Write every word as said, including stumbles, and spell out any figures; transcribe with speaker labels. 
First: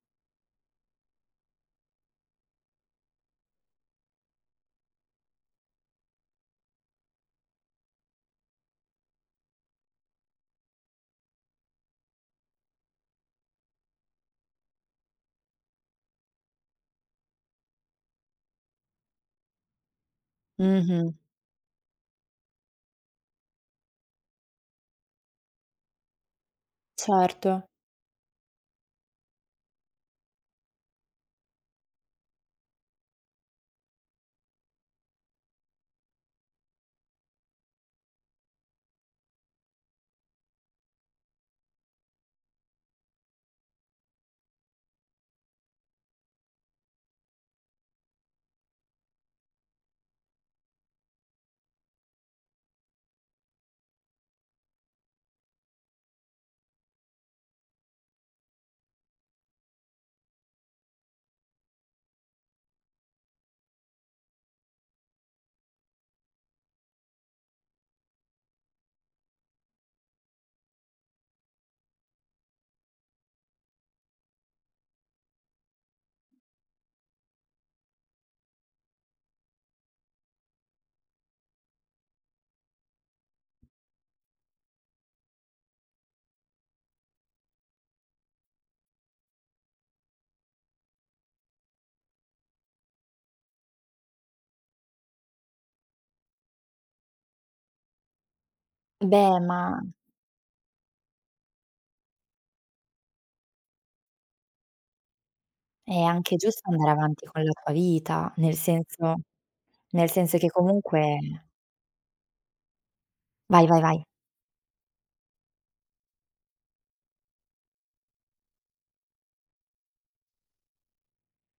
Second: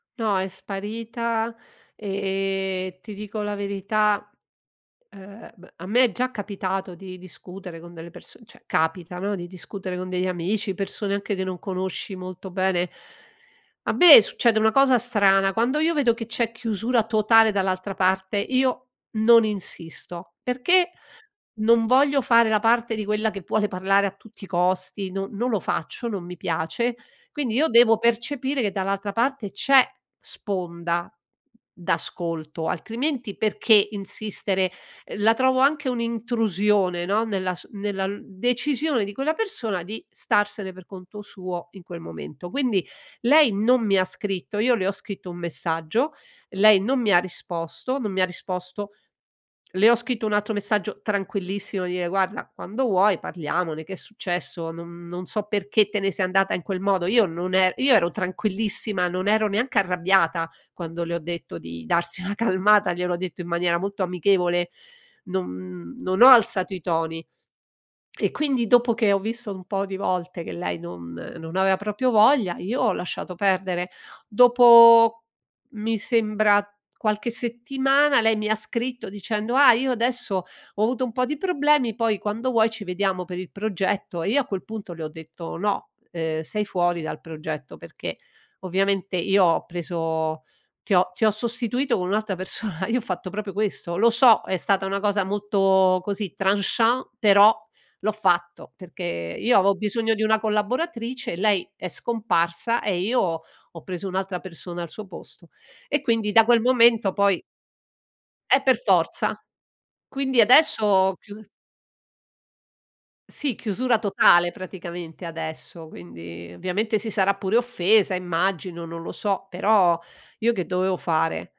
Speaker 1: No, è sparita, ehm, ti dico la verità, ehm, m a me è già capitato di discutere con delle perso ceh capita, no, di discutere con degli amici, persone anche che non conosci molto bene. A me succede una cosa strana, quando io vedo che c'è chiusura totale dall'altra parte io non insisto, perché
Speaker 2: Mh-mh.
Speaker 1: non voglio fare la parte di quella che vuole parlare a tutti i costi, no non lo faccio, non mi piace, quindi
Speaker 2: Certo.
Speaker 1: io devo percepire che dall'altra parte c'è sponda d'ascolto, altrimenti perché insistere? La trovo anche un'intrusione, no, nella su nella l decisione di quella persona di starsene per conto suo in quel momento. Quindi lei non mi ha scritto, io le ho scritto un messaggio, lei non mi ha risposto, non mi ha risposto, le ho scritto un altro messaggio tranquillissimo, dire: "Guarda, quando vuoi, parliamone, che è successo, non non so perché te ne sei andata in quel modo." Io non er io ero tranquillissima, non ero neanche arrabbiata quando le ho detto di darsi una calmata, gliel'ho detto in maniera molto amichevole, non non ho alzato i toni. E quindi dopo che ho visto un po' di volte che lei non non aveva proprio voglia, io ho lasciato perdere. Dopo mi sembra qualche settimana lei mi ha scritto dicendo: "Ah, io adesso ho avuto un po' di problemi, poi quando vuoi ci vediamo per il progetto," e io a quel punto le ho detto: "No, ehm, sei fuori dal progetto perché ovviamente io ho preso ti ho ti ho sostituito con un'altra persona." Io ho fatto proprio questo. Lo so, è stata una cosa molto così tranchant, però l'ho fatto perché
Speaker 2: Beh,
Speaker 1: io avo
Speaker 2: ma
Speaker 1: bisogno di una collaboratrice, lei è scomparsa, e io ho preso un'altra persona al suo posto.
Speaker 2: È
Speaker 1: E quindi
Speaker 2: anche
Speaker 1: da quel
Speaker 2: giusto andare
Speaker 1: momento
Speaker 2: avanti
Speaker 1: poi
Speaker 2: con la tua vita, nel
Speaker 1: Eh per
Speaker 2: senso
Speaker 1: forza,
Speaker 2: nel senso
Speaker 1: quindi
Speaker 2: che
Speaker 1: adesso ho
Speaker 2: comunque
Speaker 1: chiu Sì,
Speaker 2: Vai, vai,
Speaker 1: chiusura
Speaker 2: vai.
Speaker 1: totale praticamente, adesso, quindi ovviamente si sarà pure offesa immagino, non lo so, però io che dovevo fare?